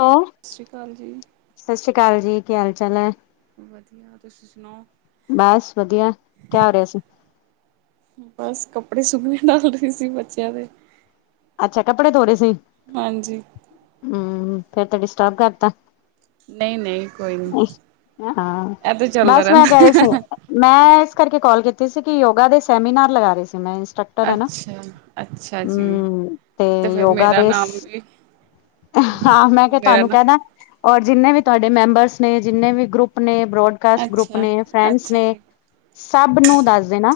ਹਾਂ। ਸਤਿ ਸ਼੍ਰੀ ਅਕਾਲ ਜੀ। ਸਤਿ ਸ੍ਰੀ ਅਕਾਲ ਜੀ। ਕੀ ਹਾਲ-ਚਾੱਲ ਐ? ਵਧੀਆ ਤੁਸੀਂ ਸੁਣਾਓ? ਬਸ ਵਧੀਆ ਕਹਿ ਰਹੇ ਸੀ। ਬਸ, ਕੱਪੜੇ ਸੁਕਨੇ ਡਾਲ ਰਹੀ ਸੀ ਬੱਚਿਆਂ ਦੇ। ਅੱਛਾ ਕੱਪੜੇ ਧੋ ਰਹੇ ਸੀ। ਹਾਂਜੀ। ਹਮ, ਫੇਰ ਤਾਂ ਡਿਸਟਰਬ ਕਰਤਾ। ਨਹੀਂ-ਨਹੀਂ ਕੋਈ ਨਹੀਂ। ਹਾਂ, ਇਹ ਤੇ ਚੱਲਦਾ ਬਸ ਮੈਂ ਘੱਰੇ ਸੀ। ਰਹਿੰਦਾ। ਮੈਂ ਇਸ ਕਰਕੇ ਕਾਲ ਕੀਤੀ ਸੀ ਕਿ ਯੋਗਾ ਦੇ ਸੈਮੀਨਾਰ ਲਗਾ ਰਹੀ ਸੀ, ਮੈਂ ਇੰਸਟਰਕ ਅੱਛਾ-ਅੱਛਾ ਜੀ। ਤੇ ਫਿਰ ਯੋਗਾ ਮੇਰਾ ਦੇ ਸ ਨਾਮ ਵੀ ਹਾਂ, ਮੈਂ ਕਿਹਾ ਮੇਰਾ ਤੁਹਾਨੂੰ ਨਾ ਕਹਿਦਾ। ਔਰ ਜਿੰਨੇ ਵੀ ਤੁਹਾਡੇ ਮੈਂਬਰਸ ਨੇ ਜਿੰਨੇ ਵੀ ਗਰੁੱਪ ਨੇ ਬਰੋਡ ਕਾਸਟ ਗਰੁੱਪ ਨੇ ਫਰੈਂਡਸ ਅੱਛਾ-ਅੱਛਾ ਨੇ ਜੀ। ਸਭ ਨੂੰ ਦੱਸ ਦੇ ਨਾ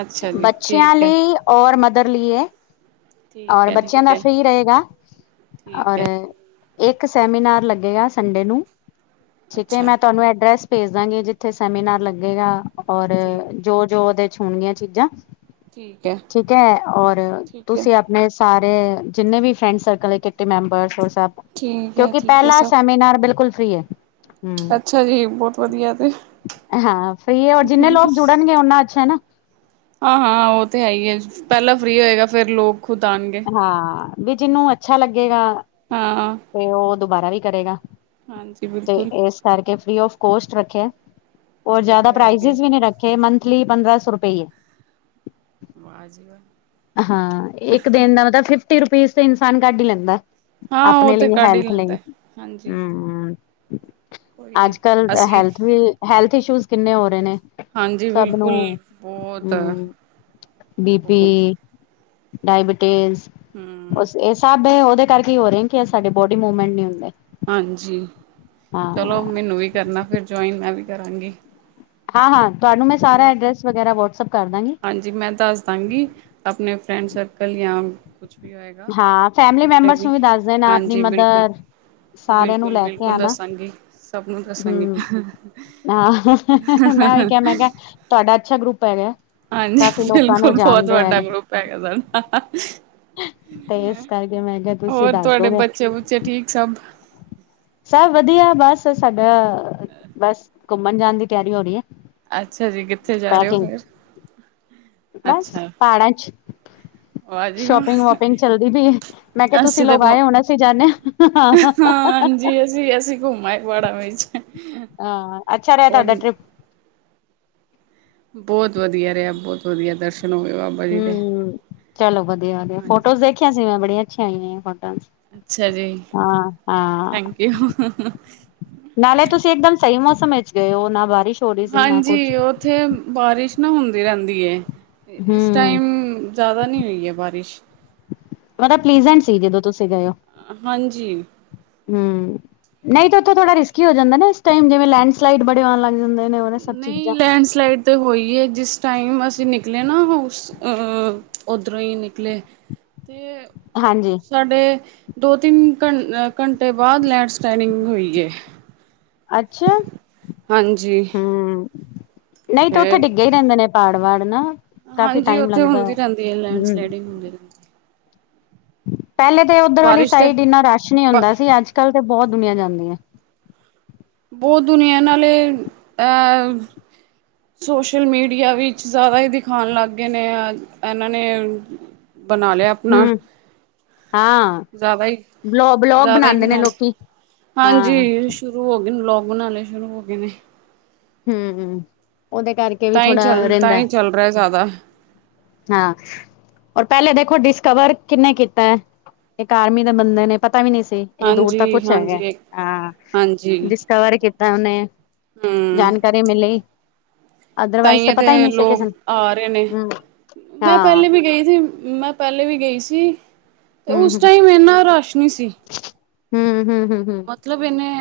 ਅੱਛਾ ਜੀ ਬੱਚਿਆਂ ਠੀਕ ਹੈ। ਲਈ ਔਰ ਮਦਰ ਲਈ ਐ। ਠੀਕ ਔਰ ਹੈ, ਬੱਚਿਆਂ ਠੀਕ ਦਾ ਹੈ, ਫ੍ਰਰੀ ਰਹੇਗਾ ਠੀਕ ਔਰ ਹੈ। ਇੱਕ ਸੈਮੀਨਾਰ ਲੱਗੇਗਾ ਸੰਡੇ ਨੂੰ ਠੀਕ ਹੈ ਅੱਛਾ। ਮੈਂ ਤੁਹਾਨੂੰ ਐਡਰੈਸ ਭੇਜ ਦਾਂਗੇ ਜਿੱਥੇ ਸੈਮੀਨਾਰ ਲੱਗੇਗਾ, ਔਰ ਠੀਕ, ਜੋ-ਜੋ ਉਹਦੇ ਚ ਹੋਣਗੀਆਂ ਚੀਜ਼ਾਂ ਠੀਕ ਹੈ, ਠੀਕ ਹੈ! ਔਰ ਠੀਕ ਹੈ, ਤੁਸੀਂ ਆਪ ਮੈ ਸਾਰੇ ਜਿੰਨੇ ਵੀ ਫਰੈਂਡ ਸਰਕਲ ਏ ਕਿੱਟੀ ਮੈਂਬਰਸ ਹੋਰ ਸਭ ਠੀਕ ਹੈ, ਕਿਉਂਕਿ ਠੀਕ ਹੈ ਪਹਿਲਾ ਸਭ ਸੈਮੀਨਾਰ ਬਿਲਕੁਲ ਫ੍ਰੀ ਐ। ਅੱਛਾ ਜੀ, ਬਹੁਤ ਵਧ ਧੀਆ ਤੇ ਹਾਂ ਸਹੀ ਐ, ਔਰ ਜਿੰਨੇ ਲੋਕ ਜੁੜਨਗੇ ਉਨਾ ਅੱਛਾ ਹੈ ਨਾ। ਹਾਂ-ਹਾਂ ਉਹ ਤੇ ਹੈ ਹੀ ਐ, ਪਹਿਲਾਂ ਫ੍ਰੀ ਹੋਏਗਾ, ਫੇਰ ਲੋਕ ਖੁਦ ਆਣਗੇ। ਹਾਂ, ਵੀ ਜਿਹਨੂੰ ਅੱਛਾ ਲੱਗੇਗਾ ਹਾਂ। ਤੇ ਉਹ ਦੁਬਾਰਾ ਵੀ ਕਰੇਗਾ, ਹਾਂਜੀ ਤੇ ਬਿਲਕੁਲ ਏਸ ਕਰਕੇ ਫਰੀ ਆਫ ਕੋਸਟ ਰੱਖਿਆ, ਔਰ ਜਿਆਦਾ ਵਧੀਆ-ਵਧੀਆ ਪਰਾਇਜਇਜ਼ ਵੀ ਨੀ ਰੱਖ ਥੇ ਮੰਥਲੀ ਪੰਦਰਾਂ ਸੌ ਰੁਪਈਏ। ਵਾ ਜੀ ਵਾ ਹਾਂ, ਇੱਕ ਦਿਨ ਦਾ ਮਤਲਬ ਫਿਫਟੀ ਰੁਪੀਜ਼ ਤੇ ਇਨਸਾਨ ਕੱਢ ਹੀ ਲੈਂਦਾ। ਹਾਂ ਉਹ ਆਪਣੇ ਤੇ ਲਈ ਕੱਢ ਹੀ ਹੈਲਥ ਲਈ, ਲੈਂਦਾ ਹਾਂਜੀ ਹੂੰ। ਕੋਈ ਨੀ ਅੱਜ-ਕੱਲ ਅਸੀਂ ਹੈਲਥ ਵੀ, ਹੈਲਥ ਇਸ਼ੂਜ ਕਿੰਨੇ ਹੋ ਰਹੇ ਨੇ। ਹਾਂਜੀ ਸਭ ਨੂੰ, ਬਿਲਕੁਲ ਹੂੰ, ਬਹੁਤ-ਬਹੁਤ ਬੀਪੀ ਡਾਇਬਿਟੀਜ਼ ਹੂੰ। ਇਸ ਸਬ ਦੇ ਉਹਦੇ ਕਰਕੇ ਹੋ ਰਹੇ, ਕਿ ਸਾਡੇ ਬੋਡੀ ਮੂਵਮੈਂਟ ਨੀ ਹੁੰਦੇ। ਹਾਂਜੀ, ਚਲੋ ਹਾਂ। ਮੈਨੂੰ ਵੀ ਕਰਨਾ ਫਿਰ ਜੁਆਇਨ, ਮੈਂ ਵੀ ਕਰਾਂਗੀ। ਹਾਂ-ਹਾਂ, ਤੁਹਾਨੂੰ ਮੈਂ ਸਾਰਾ ਹਾਂਜੀ ਐਡਰੈਸ ਵਗੈਰਾ ਵਟਸਐਪ ਕਰਦਾਂਗੀ। ਹਾਂਜੀ ਮੈਂ ਦੱਸਦਾਂਗੀ, ਆਪਣੇ ਫਰੈਂਡ ਸਰਕਲ ਜਾਂ ਕੁਛ ਵੀ ਹੋਏਗਾ ਹਾਂ, ਫੈਮਿਲੀ ਮੈਂਬਰਸ ਨੂੰ ਵੀ ਦੱਸ ਦੇਨਾ, ਆਪਣੀ ਹਾਂਜੀ ਬਿਲਕੁਲ ਮਦਰ ਸਾਰਿਆਂ ਨੂੰ ਲੈ ਕੇ ਬਿਲਕੁਲ-ਬਿਲਕੁਲ ਆਣਾ, ਦੱਸਾਂਗੀ ਸਭ ਨੂੰ ਦੱਸਾਂਗੀ ਹੂੰ, ਹਾਂ। ਮੈਂ ਉਹੀ ਕਿਹਾ, ਮੈਂ ਕਿਹਾ ਤੁਹਾਡਾ ਅੱਛਾ ਗਰੁੱਪ ਹੈਗਾ। ਕਾਫੀ ਹਾਂਜੀ ਲੋਕਾਂ ਨੂੰ ਬਿਲਕੁਲ, ਬਹੁਤ ਜਾਣਦੇ ਹੋਏ ਵੱਡਾ ਗਰੁੱਪ ਹੈਗਾ ਸਾਡਾ। ਤੇ ਇਸ ਕਰਕੇ ਮੈਂ ਕਿਹਾ, ਤੁਸੀਂ ਹੋਰ ਦੱਸ ਤੁਹਾਡੇ ਦੋਗੇ। ਬੱਚੇ ਬੁੱਚੇ ਠੀਕ ਸਭ ਸਭ ਵਧੀਆ, ਬਸ ਸਾਡਾ ਬਸ ਘੁੰਮਣ ਜਾਣ ਦੀ ਤਿਆਰੀ ਹੋ ਰਹੀ ਐ। ਅੱਛਾ ਜੀ, ਕਿੱਥੇ ਜਾ ਰਹੇ ਹੋ ਫੇਰ। ਬਸ ਪਹਾੜਾਂ ਚ, ਵਾਹ ਜੀ ਵਾਹ ਸ਼ੋਪਿੰਗ-ਵੋਪਿੰਗ ਚਲਦੀ ਪਈ ਏ। ਮੈਂ ਕਿਹਾ ਤੁਸੀਂ ਅਸੀਂ ਤਾਂ ਲੋਕ ਘੁ ਆਏ ਹੋਣੇ, ਅਸੀਂ ਜਾਂਨੇ ਆਂ। ਤੁਸੀਂ, ਅਸੀਂ ਘੁੰਮ ਆਏ ਪਹਾੜਾਂ ਵਿੱਚ। ਹਾਂ, ਅੱਛਾ ਰਿਹਾ ਤੁਹਾਡਾ ਬਹੁਤ ਟਰਿੱਪ। ਬਹੁਤ ਵਧੀਆ ਰਿਹਾ, ਬਹੁਤ ਵਧੀਆ ਦਰਸ਼ਨ ਹੋਗੇ ਬਾ ਹੂੰ, ਚਲੋ ਵਧੀਆ-ਵਧੀਆ, ਹਾਂਜੀ ਫੋਟੋਜ਼ ਦੇਖੀਆਂ ਸੀ ਮੈਂ ਬੜੀਆਂ ਅੱਛੀਆਂ ਆਈਆਂ ਹੋਈਆਂ ਫੋਟੋਜ਼। ਅੱਛਾ ਜੀ, ਹਾਂ ਹਾਂ ਥੈਂਕ ਯੂ। ਨਾਲੇ ਤੁਸੀਂ ਇਕਦਮ ਸਹੀ ਮੌਸਮ ਵਿੱਚ ਗਏ ਹੋ, ਨਾ ਬਾਰਿਸ਼ ਹੋ ਰਹੀ ਸੀ ਨਾ ਕੁਛ ਹਾਂਜੀ, ਉੱਥੇ ਬਾਰਿਸ਼ ਨਾ ਹੁੰਦੀ ਰਹਿੰਦੀ ਏ, ਇਸ ਹਮ ਟਾਈਮ ਜ਼ਾਦਾ ਨਹੀਂ ਹੋਈ ਏ ਬਾਰਿਸ਼। ਮਤਲਬ ਪਲੀਜੈਂਟ ਸੀ, ਜਦੋਂ ਤੁਸੀਂ ਗਏ ਹੋ। ਹਾਂਜੀ। ਹੂੰ ਨਹੀਂ ਤੇ ਉੱਥੇ ਥੋੜਾ ਰਿਸਕੀ ਹੋ ਜਾਂਦਾ ਨਾ ਇਸ ਟਾਈਮ, ਜਿਵੇਂ ਲੈਂਡ ਸਲਾਈਡ ਬੜੇ ਹੋਣ ਲੱਗ ਜਾਂਦੇ ਨੇ। ਉਹ ਸਭ ਨਈ ਚੀਜ਼ਾਂ। ਲੈਂਡ ਸਲਾਈਡ ਤੇ ਹੋਈਏ ਜਿਸ ਟਾਈਮ ਅਸੀਂ ਨਿਕਲੇ ਨਾ, ਓਹ ਉਸ ਉੱਧਰੋਂ ਹੀ ਨਿਕਲੇ। ਤੇ ਹਾਂਜੀ। ਸਾਡੇ ਦੋ, ਤਿੰਨ ਘ ਘੰਟੇ ਬਾਅਦ ਲੈਂਡ ਸਲਾਈਡਿੰਗ ਹੋਈ ਏ। ਅੱਛਾ, ਹਾਂਜੀ ਹੂੰ ਨਈ ਤੇ ਉੱਥੇ ਫੇਰ ਡਿੱਗੇ ਹੀ ਰਹਿੰਦੇ ਨੇ ਪਹਾੜ ਵਾੜ ਨਾ ਕਾਫੀ ਹਾਂਜੀ, ਟਾਈਮ ਉੱਥੇ ਲੱਗਦਾ ਹੁੰਦੀ ਰਹਿੰਦੀ ਐ ਹੂੰ, ਲੈਂਡਸਲਾਈਡਿੰਗ ਹੁੰਦੀ ਰਹਿੰਦੀ। ਪਹਿਲੇ ਤੇ ਉੱਧਰ ਵਾਲੀ ਬਾਰਿਸ਼ ਤੇ ਸਾਈਡ ਇੰਨਾ ਰਸ਼ ਨਹੀਂ ਬ ਹੁੰਦਾ ਸੀ, ਅੱਜ-ਕੱਲ ਤੇ ਬਹੁਤ ਦੁਨੀਆਂ ਜਾਂਦੀ ਏ। ਬਹੁ ਦੁਨੀਆਂ ਨਾਲੇ ਅਹ ਸੋਸ਼ਲ ਮੀਡੀਆ ਵਿੱਚ ਜ਼ਾਦਾ ਹੀ ਦਿਖਾਣ ਲੱਗ ਗਏ ਨੇ, ਅੱਜ ਇਹਨਾਂ ਨੇ ਬਣਾ ਲਿਆ ਆਪਣਾ। ਹੂੰ, ਹਾਂ ਜ਼ਿਆਦਾ ਹੀ, ਬਲੋ ਬਲੋਗ ਜ਼ਿਆਦਾ ਹੀ ਬਣਾਦੇ ਵੀ [unintelligible] ਨੇ ਨਾਲ ਲੋਕੀ ਹਾਂ ਹਾਂਜੀ। ਸ਼ੁਰੂ ਹੋ ਗਏ ਨੇ ਵਲੋਗ ਬਣਾਉਣੇ ਸ਼ੁਰੂ ਹੋ ਗਏ ਨੇ। ਹੁੰ, ਹੁੰ ਉਹਦੇ ਕਰ ਤਾਂ ਹੀ ਚਲ, ਤਾਂ ਹੀ ਚੱਲ ਰਿਹਾ ਜਿਆਦਾ। ਹਾਂ। ਔਰ, ਪਹਿਲੇ ਦੇਖੋ ਡਿਸਕਵਰ ਕਿੰਨੇ ਕੀਤਾ ਹੈ? ਇੱਕ ਆਰਮੀ ਦੇ ਬੰਦੇ ਨੇ ਪਤਾ ਵੀ ਨਹੀਂ ਸੀ। ਇੰਨੀ ਦੂਰ ਤਾਂ ਹਾਂਜੀ ਕੁਛ ਹੈਗਾ। ਹਾਂਜੀ ਹਾਂ, ਹਾਂਜੀ ਡਿਸਕਵਰ ਕੀਤਾ ਉਹਨੇ। ਹੂੰ ਜਾਣਕਾਰੀ ਮਿਲੀ ਤਾਂ, ਅਦਰਵਾਈਜ਼ ਹੀ ਪਤਾ ਇਥੇ ਨਹੀਂ ਸੀ ਲੋਕ ਕਿਸੇ ਨੂੰ ਆ ਰਹੇ ਨੇ ਹੂੰ ਮੈਂ ਹਾਂ ਪਹਿਲੇ ਵੀ ਗਈ ਸੀ। ਮੈਂ, ਪਹਿਲੇ ਵੀ ਗਈ ਸੀ ਤੇ ਉਸ ਟਾਈਮ ਇਹਨਾ ਰਸ਼ ਨਹੀਂ ਸੀ। ਹੁੰ, ਹੁੰ ਹੁੰ, ਹੁੰ। ਮਤਲਬ ਇੰਨੇ,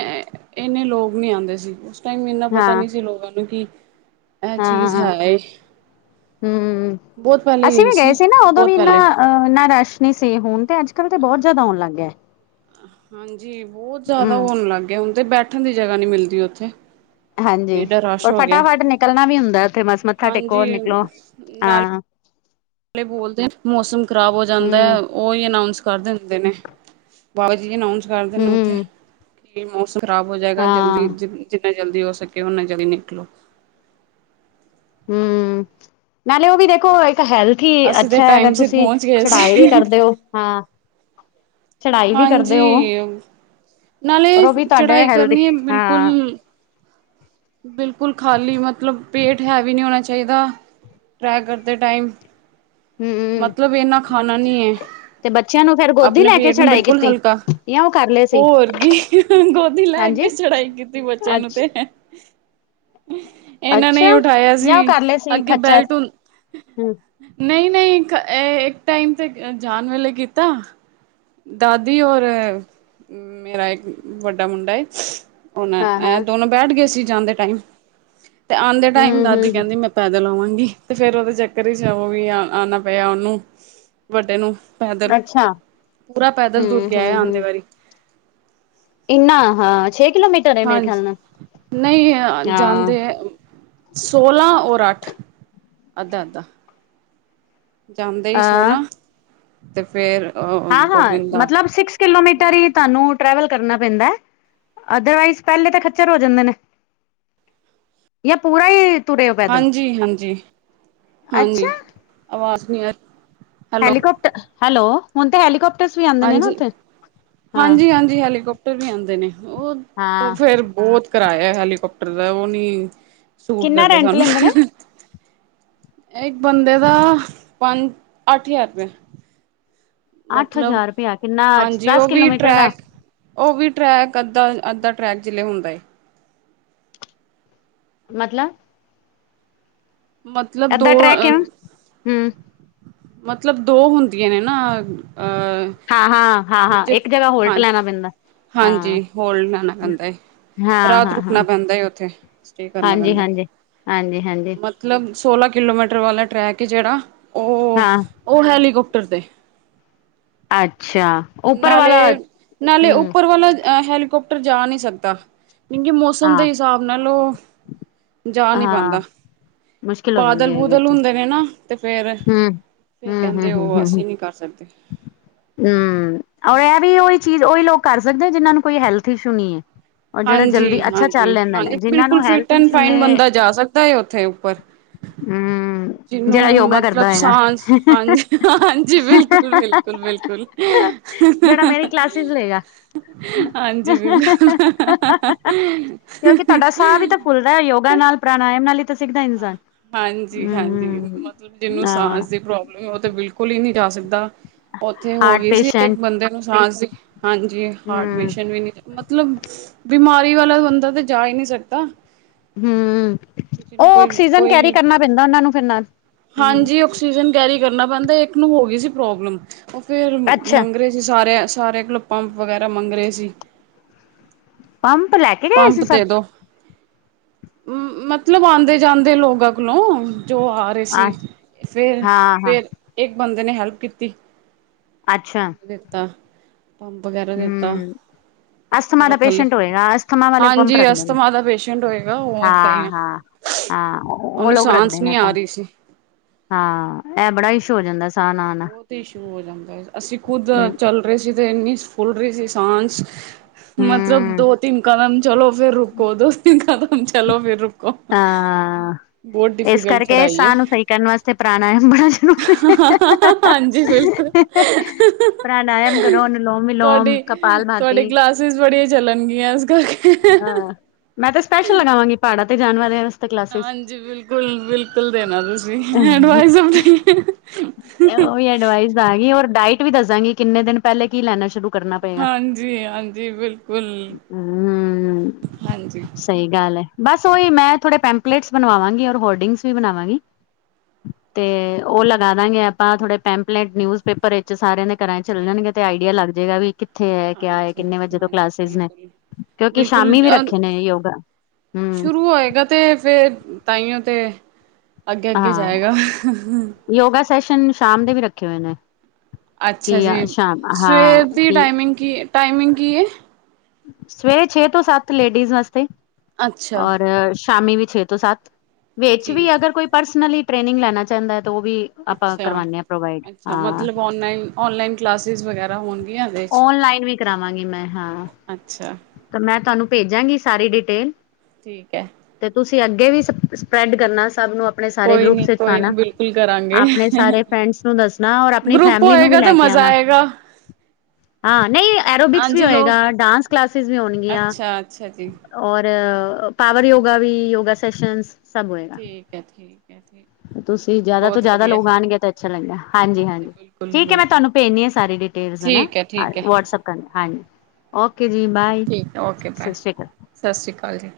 ਇੰਨੇ ਲੋਕ ਨਹੀਂ ਆਉਂਦੇ ਸੀ ਉਸ ਟਾਈਮ ਇੰਨਾ ਪਤਾ ਹਾਂ ਨਹੀਂ ਸੀ ਲੋਕਾਂ ਨੂੰ ਕਿ ਐ ਚੀਜ਼ ਹੈ ਏ। ਹੁੰਹ ਬਹੁਤ ਪਹਿਲੇ ਅਸੀਂ ਗਈ ਵੀ ਗਏ ਸੀ ਨਾ ਉਦੋਂ ਬਹੁਤ ਵੀ ਇਨਾ ਪਹਿਲੇ ਅ ਨਾ ਰਸ਼। ਨਈ, ਸੇ ਹੋਣ ਤੇ ਅੱਜ-ਕੱਲ੍ਹ ਤਾਂ ਬਹੁਤ ਜ਼ਿਆਦਾ ਆਉਣ ਲੱਗ ਗਿਆ‌ ਐ। ਹਾਂਜੀ, ਬੋਤ ਜ਼ਿਆਦਾ ਹੂੰ ਹੋਣ ਲੱਗ ਗਿਆ ਹੁਣ ਤੇ ਬੈਠਣ ਦੀ ਜਗ੍ਹਾ ਨੀ ਮਿਲਦੀ ਉੱਥੇ। ਹਾਂਜੀ, ਏਡਾ ਰਸ਼ ਔਰ ਹੋ ਗਿਆ ਫਟਾਫਟ ਨਿਕਲਣਾ ਵੀ ਹੁੰਦਾ ਉੱਥੇ ਮਸ ਮੱਥਾ ਟੇਕੋ ਔਰ ਹਾਂਜੀ ਨਿਕਲੋ ਨਾਲੇ ਹਾਂ। [inaudible] [inaudible] ਬੋਲਦੇ, ਮੌਸਮ ਖ਼ਰਾਬ ਹੋ ਜਾਂਦਾ ਐ ਹੂੰ ਉਹੀ ਅਨਾਊਂਸ ਕਰ ਦਿੰਦੇ ਨੇ। ਬਾਬਾ ਜੀ ਅਨਾਊਂਸ ਕਰਦੇ ਨੇ ਉੱਥੇ ਹੂੰ ਕਿ ਮੌਸਮ ਖਰਾਬ ਹੋ ਜਾਏਗਾ? ਜਲਦੀ ਹਾਂ ਜ ਜਿੰਨਾ ਜਲਦੀ ਹੋ ਸਕੇ ਓਨਾ ਜਲਦੀ ਨਿਕਲੋ। ਹੁੰ, ਨਾਲੇ ਉਹ ਵੀ ਦੇਖੋ ਇੱਕ ਹੈਲਥ ਕੀ ਅਸੀਂ ਤਾਂ ਅੱਛਾ ਅਗਰ ਟਾਈਮ ਸਿਰ ਤੁਸੀਂ ਪਹੁੰਚ ਗਏ ਚੜਾਈ ਵੀ ਸੀ ਕਰਦੇ ਹੋ? ਹਾਂ ਚੜਾਈ ਵੀ ਕਰਦੇ ਹੋ ਹਾਂਜੀ, ਪਰ ਨਾਲੇ ਉਹ ਵੀ ਤੁਹਾਡੇ ਚੜਾਈ ਹੈਲਦੀ ਕਰਨੀ ਹੈ ਬਿਲਕੁਲ। ਹਾਂ ਬਿਲਕੁਲ, ਖਾਲੀ ਮਤਲਬ ਪੇਟ ਹੈਵੀ ਨੀ ਹੋਣਾ ਚਾਈਦਾ। ਟਰੇ ਕਰਦੇ ਟਾਈਮ, ਹਮ ਮਤਲਬ ਇਨਾ ਖਾਣਾ ਨੀ ਹੈ। ਤੇ ਬੱਚਿਆਂ ਨੂੰ ਫੇਰ ਗੋਦੀ ਆਪਣੇ ਲੈ ਕੇ ਪੇਟ ਨੂੰ ਚੜਾਈ ਬਿਲਕੁਲ ਕੀਤੀ ਹਲਕਾ, ਜਾਂ ਉਹ ਕਰ ਲਏ ਸੀ ਹੋਰ ਗੀ ਗੋਦੀ ਲੈ ਹਾਂਜੀ ਕੇ ਚੜਾਈ ਕੀਤੀ ਬੱਚਿਆਂ ਅੱ ਨੂੰ ਤੇ। ਇਹਨਾਂ ਨੇ ਈ ਅੱਛਾ ਉਠਾਇਆ ਜਾਂ ਉਹ ਸੀ ਕਰ ਲਏ ਸੀ ਅੱਗੇ ਖੱਚਰ ਬੈਲਟ ਹਮ ਨਹੀਂ, ਨਹੀਂ ਇੱਕ ਟਾਈਮ ਤੇ ਜਾਣ ਵੇਲੇ ਕੀਤਾ। ਦਾਦੀ ਔਰ ਮੇਰਾ ਇੱਕ ਵੱਡਾ ਮੁੰਡਾ ਏ। ਹੁਣ, ਹਾਂ ਐ ਹਾਂ ਦੋਨੋਂ ਬੈਠ ਗਏ ਸੀ ਜਾਂਦੇ ਟਾਇਮ ਤੇ ਆਂਦੇ ਟਾਇਮ ਹਮ ਦਾਦੀ ਕਹਿੰਦੀ ਹਮ ਮੈਂ ਪੈਦਲ ਆਵਾਂਗੀ ਤੇ ਫੇਰ ਉਹਦੇ ਚੱਕਰ ਇਚ ਵੀ ਆ ਆਣਾ ਪਿਆ ਉਹਨੂੰ ਵੱਡੇ ਨੂੰ। ਪੈਦਲ ਅੱਛਾ। ਪੂਰਾ ਪੈਦਲ ਤੁਰ ਹਮ ਕੇ ਆਇਆ ਹਮ ਆਂਦੇ ਹਮ ਵਾਰੀ। ਇੰਨਾ ਹਾਂ, ਛੇ ਕਿਲੋਮੀਟ ਹਾਂਜੀ, ਨਹੀਂ ਹਾਂ ਜਾਂਦੇ ਸੋਲ੍ਹਾਂ ਔਰ ਅੱਠ ਅੱਧਾ, ਅੱਧਾ। ਜਾਂਦੇ ਈ ਹਾਂ ਸੋਂਲਾ ਤੇ ਫੇਰ ਅਹ ਹਾਂ [unintelligible] ਹਾਂ ਗੋਵਿਦਾ ਮਤਲਬ ਸਿਕਸ ਕਿਲੋਮੀਟਰ ਈ ਤੁਹਾਨੂੰ ਟਰੈਵਲ ਕਰਨਾ ਪੈਂਦਾ ਐ? ਅਦਰਵਾਈਜ਼, ਪਹਿਲੇ ਤੇ ਖੱਚਰ ਹੋ ਜਾਂਦੇ ਨੇ ਜਾਂ ਪੂਰਾ ਈ। ਹਾਂਜੀ, ਹਾਂਜੀ, ਅੱਛਾ ਹਾਂਜੀ ਆਵਾਜ਼ ਨੀ ਆ ਰੀ। ਹੈਲੀਕੋਪਟਰ, ਹੈਲੋ ਹੁਣ ਤੇ ਹੈਲੀਕੋਪਟਰਸ ਵੀ ਆਉਂਦੇ ਨੇ ਨਾ ਉੱਥੇ ਹਾਂ? ਨੀ ਹੈਲੀਕੋਪਟਰ ਵੀ ਆਉਂਦੇ ਨੇ ਉਹ ਹਾਂ ਫੇਰ ਬਹੁਤ ਕਰਾਇਆ ਹੈਲੀਕਾਪਟਰ ਦਾ, ਉਹ ਨੀ ਸੂਟ ਕਿੰਨਾ ਕਰਦੇ ਰੈਂਟ ਸਾਨੂੰ। ਲੈਂਦੇ ਨੇ ਇੱਕ ਬੰਦੇ, ਦਾ ਪੰਜ ਅੱਠ ਹਜ਼ਾਰ ਰੁਪਇਆ। ਅੱਠ ਮਤਲਬ, ਹਜ਼ਾਰ ਰੁਪਇਆ ਕਿੰਨਾ ਹਾਂਜੀ ਦਸ ਉਹ ਵੀ ਕਿਲੋਮੀਟਰ ਦਾ ਟਰੈਕ ਉਹ ਵੀ ਟਰੈਕ ਅੱਧਾ, ਅੱਧਾ ਟਰੈਕ ਜਿਹੇ ਹੁੰਦਾ ਏ। ਮਤਲ ਮਤਲਬ ਦੋ ਏਦਾਂ ਟਰੈਕ ਅ ਹੈ ਹਮ ਮਤਲਬ ਦੋ ਹੁੰਦੀਆਂ ਨੇ ਨਾ ਅਹ ਹਾਂ ਹਾਂ ਹਾਂ ਹਾਂ ਇੱਕ ਜਗ੍ਹਾ ਹੋਲਟ ਲੈਣਾ ਪੈਂਦਾ। ਹਾਂ ਹਾਂਜੀ ਹੋਰ ਲਿਆਣਾ ਪੈਂਦਾ ਏ। ਹਾਂ ਰਾਤ ਹਾਂ ਰੁਕਣਾ ਹਾਂ ਪੈਂਦਾ ਉੱਥੇ ਸਟੇ ਕਰਨਾ ਪੈਂਦਾ ਫਿਰ ਹਾਂਜੀ-ਹਾਂਜੀ। ਮਤਲਬ ਸੋਲਾਂ ਕਿਲੋਮੀਟਰ ਵਾਲਾ ਟਰੈਕ ਏ ਜਿਹੜਾ ਉਹ, ਹਾਂ ਉਹ ਹੈਲੀਕਾਪਟਰ 'ਤੇ ਅੱਛਾ ਉੱਪਰ ਵਾਲਾ ਨਾਲੇ, ਨਾਲੇ ਹਮ ਉੱਪਰ ਵਾਲਾ ਹੈਲੀਕੋਪਟਰ ਜਾ ਨੀ ਸਕਦਾ। ਕਿਉਂਕਿ ਮੌਸਮ ਹਾਂ ਦੇ ਹਿਸਾਬ ਨਾਲ ਉਹ ਜਾ ਨੀ ਹਾਂ ਪਾਂਦਾ। ਮੁਸ਼ਕਿਲ ਹੋ ਬਾਦਲ, ਜਾਂਦੀ ਹੈਗੀ ਬੁਦਲ ਉੱਥੇ ਹੁੰਦੇ ਨੇ ਨਾ। ਤੇ ਫੇਰ, ਹਮ ਫੇਰ ਹਮ ਹਮ ਕਹਿੰਦੇ ਹਮ ਉਹ ਹਮ ਹਮ ਅਸੀਂ ਨੀ ਕਰ ਸਕਦੇ। ਹਮ ਔਰ ਇਹ ਵੀ ਉਹੀ ਚੀਜ਼ ਉਹੀ ਲੋਕ ਕਰ ਸਕਦੇ ਆ ਜਿਹਨਾਂ ਨੂੰ ਕੋਈ ਹੈਲਥ ਇਸ਼ੂ ਨਹੀਂ ਹੈ। ਔਰ ਜਿਹੜਾ ਹਾਂਜੀ ਜਲਦੀ ਅੱਛਾ ਚੱਲ ਹਾਂਜੀ ਲੈਂਦੇ ਨੇ ਹਾਂਜੀ ਜਿਹਨਾਂ ਬਿਲਕੁਲ ਨੂੰ ਹੈਲਥ ਫਿਟ ਐਂਡ ਇਸ਼ੂ ਨੇ ਫਾਈਨ ਬੰਦਾ ਜਾ ਸਕਦਾ ਹੈ ਉੱਥੇ ਉੱਪਰ ਹਮ ਜਿਹਨੂੰ ਜਿਹੜਾ ਯੋਗਾ ਮਤਲਬ ਕਰਦਾ ਹੋਏਗਾ ਸਾਂਸ ਹਾਂਜੀ ਹਾਂ ਜੀ ਬਿਲਕੁੱਲ। ਬਿਲਕੁਲ ਬਿਲਕੁਲ। ਜਿਹੜਾ ਮੇਰੀ ਕਲਾਸਿਸ ਲਏਗਾ ਹਾਂਜੀ ਬਿਲਕੁਲ ਕਿਉਂਕਿ ਤੁਹਾਡਾ ਸਾਹ ਵੀ ਤਾਂ ਫੁੱਲ ਨੈ ਯੋਗਾ ਨਾਲ ਪ੍ਰਣਾਯਮ ਨਾਲ ਈ ਤ ਹਾਂਜੀ-ਹਾਂਜੀ ਮਤਲਬ ਜਿਹਨੂੰ ਹਾਂ ਸਾਸ ਦੀ ਪ੍ਰੋਬ ਉਹ ਤੇ ਬਿਲਕੁੱਲ ਈ ਨੀ ਜਾ ਸਕਦਾ ਉੱਥੇ ਹੋ ਹਾਰਟ ਗਈ ਸੀ ਇੱਕ ਪੇਸ਼ੈਂਟ ਬੰਦੇ ਨੂੰ ਸਾਂਸ ਦੀ ਹਾਂਜੀ ਹਾਰਟ ਹਮ ਪੇਸ਼ੈਂਟ ਵੀ ਨੀ ਜ ਮਤਲਬ ਬਿਮਾਰੀ ਵਾਲਾ ਬੰਦਾ ਤਾਂ ਜਾ ਏ ਨੀ ਸਕਦਾ। ਹਮ ਉਹ ਜਿਹਨੂੰ ਕੋਈ, ਆਕਸੀਜਨ ਕੋਈ ਕੈਰੀ ਵੀ ਕਰਨਾ ਪੈਂਦਾ ਉਹਨਾਂ ਨੂੰ ਫਿਰ ਨਾਲ ਹਮ ਹਾਂਜੀ ਆਕਸੀਜਨ ਕੈਰੀ ਕਰਨਾ ਪੈਂਦਾ ਇੱਕ ਨੂੰ ਹੋਗੀ ਸੀ ਪ੍ਰੋਬਲਮ ਉਹ ਫਿਰ ਅੱਛਾ ਮੰਗਰੇ ਅਸੀਂ ਸਾਰੇ ਆਂ ਸਾਰਿਆਂ ਕੋਲੋ ਪੰਪ ਵਗੈਰਾ ਮੰਗ ਰਹੇ ਸੀ। ਪੰਪ ਲੈ ਕੇ ਗਏ ਸੀ ਪੰਪ ਸਭ ਦੇ ਦੋ। ਮਤਲਬ ਆਂਦੇ ਜਾਂਦੇ ਲੋਕਾਂ ਕੋਲੋਂ ਜੋ ਆ ਰੇ ਸੀ ਅੱਛ ਫੇਰ, ਹਾਂ ਹਾਂ ਫੇਰ ਇੱਕ ਬੰਦੇ ਨੇ ਹੈਲਪ ਕੀਤੀ, ਅੱਛਾ ਦਿੱਤਾ। ਪੰਪ ਵਗੈਰਾ ਦਿੱਤਾ ਹਮ ਅਸਥਮਾ ਫੇਿਰ ਦਾ ਉਹ ਥੱਲੇ ਪੇਸ਼ੈਂਟ ਹੋਏਗਾ ਅਸਥਮਾ ਵਾਲੇ ਪੰਪ ਹਾਂਜੀ। ਰੱਖਦੇ ਨੇ ਅਸਥਮਾ ਦਾ ਪੇਸ਼ੈਂਟ ਹੋਏਗਾ ਉਹ ਤਾਂ ਹੀ ਹਾਂ ਆ। ਹਾਂ ਹਾਂ ਉਹ ਉਹਨੂੰ ਲੋਕ ਸਾਂਸ ਰੱਖਦੇ ਨੀ ਨੇ ਆ ਪੰਪ ਰੀ ਸੀ। ਹਾਂ ਇਹ ਬੜਾ ਇਸ਼ ਹੋ ਜਾਂਦਾ ਸੀ। ਬਹੁਤ ਹੀ ਇਸ਼ੂ ਹੋ ਜਾਂਦਾ ਅਸੀਂ ਖੁੱਦ ਚੱਲ। ਫ ਰ ਸੀ ਤੇ ਇੰਨੀ ਫੁੱਲ ਰਹੀ ਸੀ ਸਾਂਸ, ਮਤਲਬ ਹਮ ਦੋ ਤਿੰਨ ਕਦਮ। ਚਲੋ ਫੇਰ ਰੁਕੋ ਦੋ ਤਿੰਨ ਕਦਮ ਚਲੋ ਫਿਰ ਰੁਕੋ। ਹਾਂ ਬਹੁਤ ਇਸ ਡਿਫੀਕਲਟ ਕਰਕੇ ਚੜਾਈ ਹੈ ਸਾਹ ਨੂੰ ਸਹੀ ਕਰਨ ਵਾਸਤੇ ਪ੍ਰਾਣਾਯਾਮ ਬੜਾ ਜ਼ਰੂਰੀ ਏ। ਹਾਂਜੀ ਬਿਲਕੁੱਲ। ਪ੍ਰਾਣਾਯਾਮ ਕਰੋ ਅਨੁਲੋਮ ਵਿਲੋਮ ਕਪਾਲ ਤੁਹਾਡੀ-ਤੁਹਾਡੀ ਭਾਤੀ ਗਲਾਸ। ਬੱਸਿਸ ਬੜੀਆਂ ਚੱਲਣਗੀਆਂ ਅੱਜ ਕਰੱਲ ਅਹ ਮੈਂ ਤੇ ਸਪੈਸ਼ਲ ਲਗਾਵਾਂਗੀ ਪਹਾੜਾਂ ਤੇ ਜਾਣ ਵਾਰੇ ਹਾਂਜੀ ਬਿਲਕੁਲ ਬਿਲਕੁਲ ਦੇਣਾ ਤੁਸੀਂ ਐਡਵਾਈਸ ਆਪਣੀ ਅਡਵਾਇਸ ਦਾਂਗੀ ਔਰ ਡਾਇਟ ਵੀ ਦੱਸ ਦਾਗੀ ਕਿੰਨੇ ਦਿਨ ਪਹਿਲੇ ਕੀ ਲੈਣਾ ਸ਼ੁਰੂ ਕਰਨਾ ਪਏਗਾ। ਹਾਂਜੀ ਹਾਂਜੀ ਬਿਲਕੁਲ ਹਮ ਹਾਂਜੀ ਸਹੀ ਗੱਲ ਹੈ ਬਸ ਉਹੀ ਮੈਂ ਥੋੜੇ ਪੈਂਪਲੇਟਸ ਬਣਾਵਾਵਾਂਗੀ ਔਰ ਹੋਰਡਿੰਗਸ ਵੀ ਬਣਾਵਾਂਗੀ। ਤੇ ਉਹ ਲਗਾ ਦਾਂਗੇ ਆਪਾਂ ਥੋੜੇ ਪੈਂਪਲੇਟ ਨਿਊਜ਼ ਪੇਪਰ ਵਿੱਚ ਸਾਰਿਆਂ ਦੇ ਘਰਾਂ ਚੱਲ ਠੀਕ ਜਾਣਗੇ ਤੇ ਆਈਡੀਆ ਲੱਗ ਜਾਏਗਾ ਵੀ ਕਿੱਥੇ ਹੈ ਕਿਆ ਹੈ ਕਿੰਨੇ ਵਜੇ ਤੋਂ ਹਾਂਜੀ-ਹਾਂਜੀ ਕਲਾਸਿਸ ਨੇ ਬਿਲਕੁਲ ਕਿਉਂਕਿ ਬਿਲਕੁਲ ਸ਼ਾਮੀ ਵੀ ਰੱਖੇ ਅ ਨੇ ਯੋਗਾ, ਹੂੰ। ਸ਼ੁਰੂ ਹੋਏਗਾ ਤੇ ਫੇਰ ਤਾਈਓ 'ਤੇ ਅੱਗੇ-ਅੱਗੇ ਹਾਂ, ਜਾਏਗਾ ਯੋਗਾ ਸੈਸ਼ਨ ਸ਼ਾਮ ਦੇ ਵੀ ਰੱਖੇ ਹੋਏ ਨੇ। ਅੱਛਾ ਕਿ ਜੀ, ਸ਼ਾਮ ਸਵੇਰ ਹਾਂ ਦੀ ਕਿ ਟਾਈਮਿੰਗ ਕੀ ਟਾਈਮਿੰਗ ਕੀ ਏ? ਸਵੇਰੇ ਛੇ ਤੋਂ ਸੱਤ ਲੇਡੀਜ਼ ਵਾਸਤੇ, ਅੱਛਾ ਔਰ ਸ਼ਾਮੀ ਵੀ ਛੇ ਤੋਂ ਤੋ ਸਤ ਵਿੱਚ ਵੀ ਠੀਕ ਅਗਰ ਕੋਈ ਪਰਸਨਲੀ ਟ੍ਰੇਨਿੰਗ ਲੈਣਾ ਚਾਹਦਾ ਐ ਤਾਂ ਉਹ ਵੀ ਆਪਾਂ ਅੱਛਾ। ਕਰਵਾਉਾਨਦੇ ਹਾਂ ਪ੍ਰੋਵਾਈਡ, ਹਾਂ ਔਨਲਾਈਨ ਕਲਾਸਿਜ਼ ਵਗੈਰਾ ਹੋਣ ਓਨਲਾਈਨ ਵੀ ਕਰਾਵਾਂਗੀ ਮੈਂ, ਹਾਂ ਅੱਛਾ! ਮੈਂ ਤੁਹਾਨੂੰ ਭੇਜਾਂਗੀ ਸਾਰੀ ਡਿਟੇਲ। ਠੀਕ ਹੈ। ਤੇ ਤੁਸੀਂ ਅੱਗੇ ਵੀ ਸ ਸਪ੍ਰੈਡ ਕਰਨਾ ਸਭ ਨੂੰ ਆਪਣੇ ਸਾਰੇ ਕੋਈ ਗਰੁੱਪ ਨੀ ਵਿੱਚ ਕੋਈ ਆਣਾ, ਨੀ ਬਿਲਕੁਲ ਕਰਾਂਗੇ। ਆਪਣੇ ਸਾਰੇ ਫਰੈਂਡਸ ਨੂੰ ਦੱਸਣਾ ਔਰ ਆਪਣੀ ਫੈਮਲੀ ਨੂੰ ਵੀ ਲੈ ਕੇ ਆਣਾ। ਰਾਹ [inaudible] ਹਾਂ ਨਈ, ਐਰੋਬਿਕਸ ਵੀ ਹਾਂਜੀ ਹੋਏਗਾ ਲੋਕ ਡਾਂਸ ਕਲਾਸਿਸ ਵੀ ਹੋਣਗੀਆਂ। ਅੱਛਾ-ਅੱਛਾ ਜੀ ਔਰ ਪਾਵਰ ਯੋਗਾ ਵੀ, ਯੋਗਾ ਸੈਸ਼ਨ ਸਭ ਹੋਏਗਾ। ਅਛਾ- ਅਛਾ [unintelligible] ਤੁਸੀਂ ਜ਼ਾਦਾ ਤੋਂ ਜ਼ਾਦਾ ਲੋਕ ਆਣਗੇ ਤੇ ਅੱਛਾ ਲੱਗਿਆ, ਹਾਂਜੀ ਹਾਂਜੀ। ਬਿਲਕੁਲ ਠੀਕ ਹੈ ਮੈਂ ਬਿਲਕੁਲ ਤੁੀਨੂੰ ਪੇਜਨੀ ਆ ਸਾਰੀ ਡਿਟੇਲ, ਠੀਕ ਹੈ ਠੀਕ ਹੈ ਵਟਸਐਪ ਕਰਨ ਹਾਂਜੀ। ਓਕੇ ਜੀ ਬਾਏ। ਠੀਕ ਹੈ, ਓਕੇ ਬਾਏ, ਸਤਿ ਸ਼੍ਰੀ ਅਕਾਲ ਸਸ ਰੀ ਕਾਲ ਜੀ।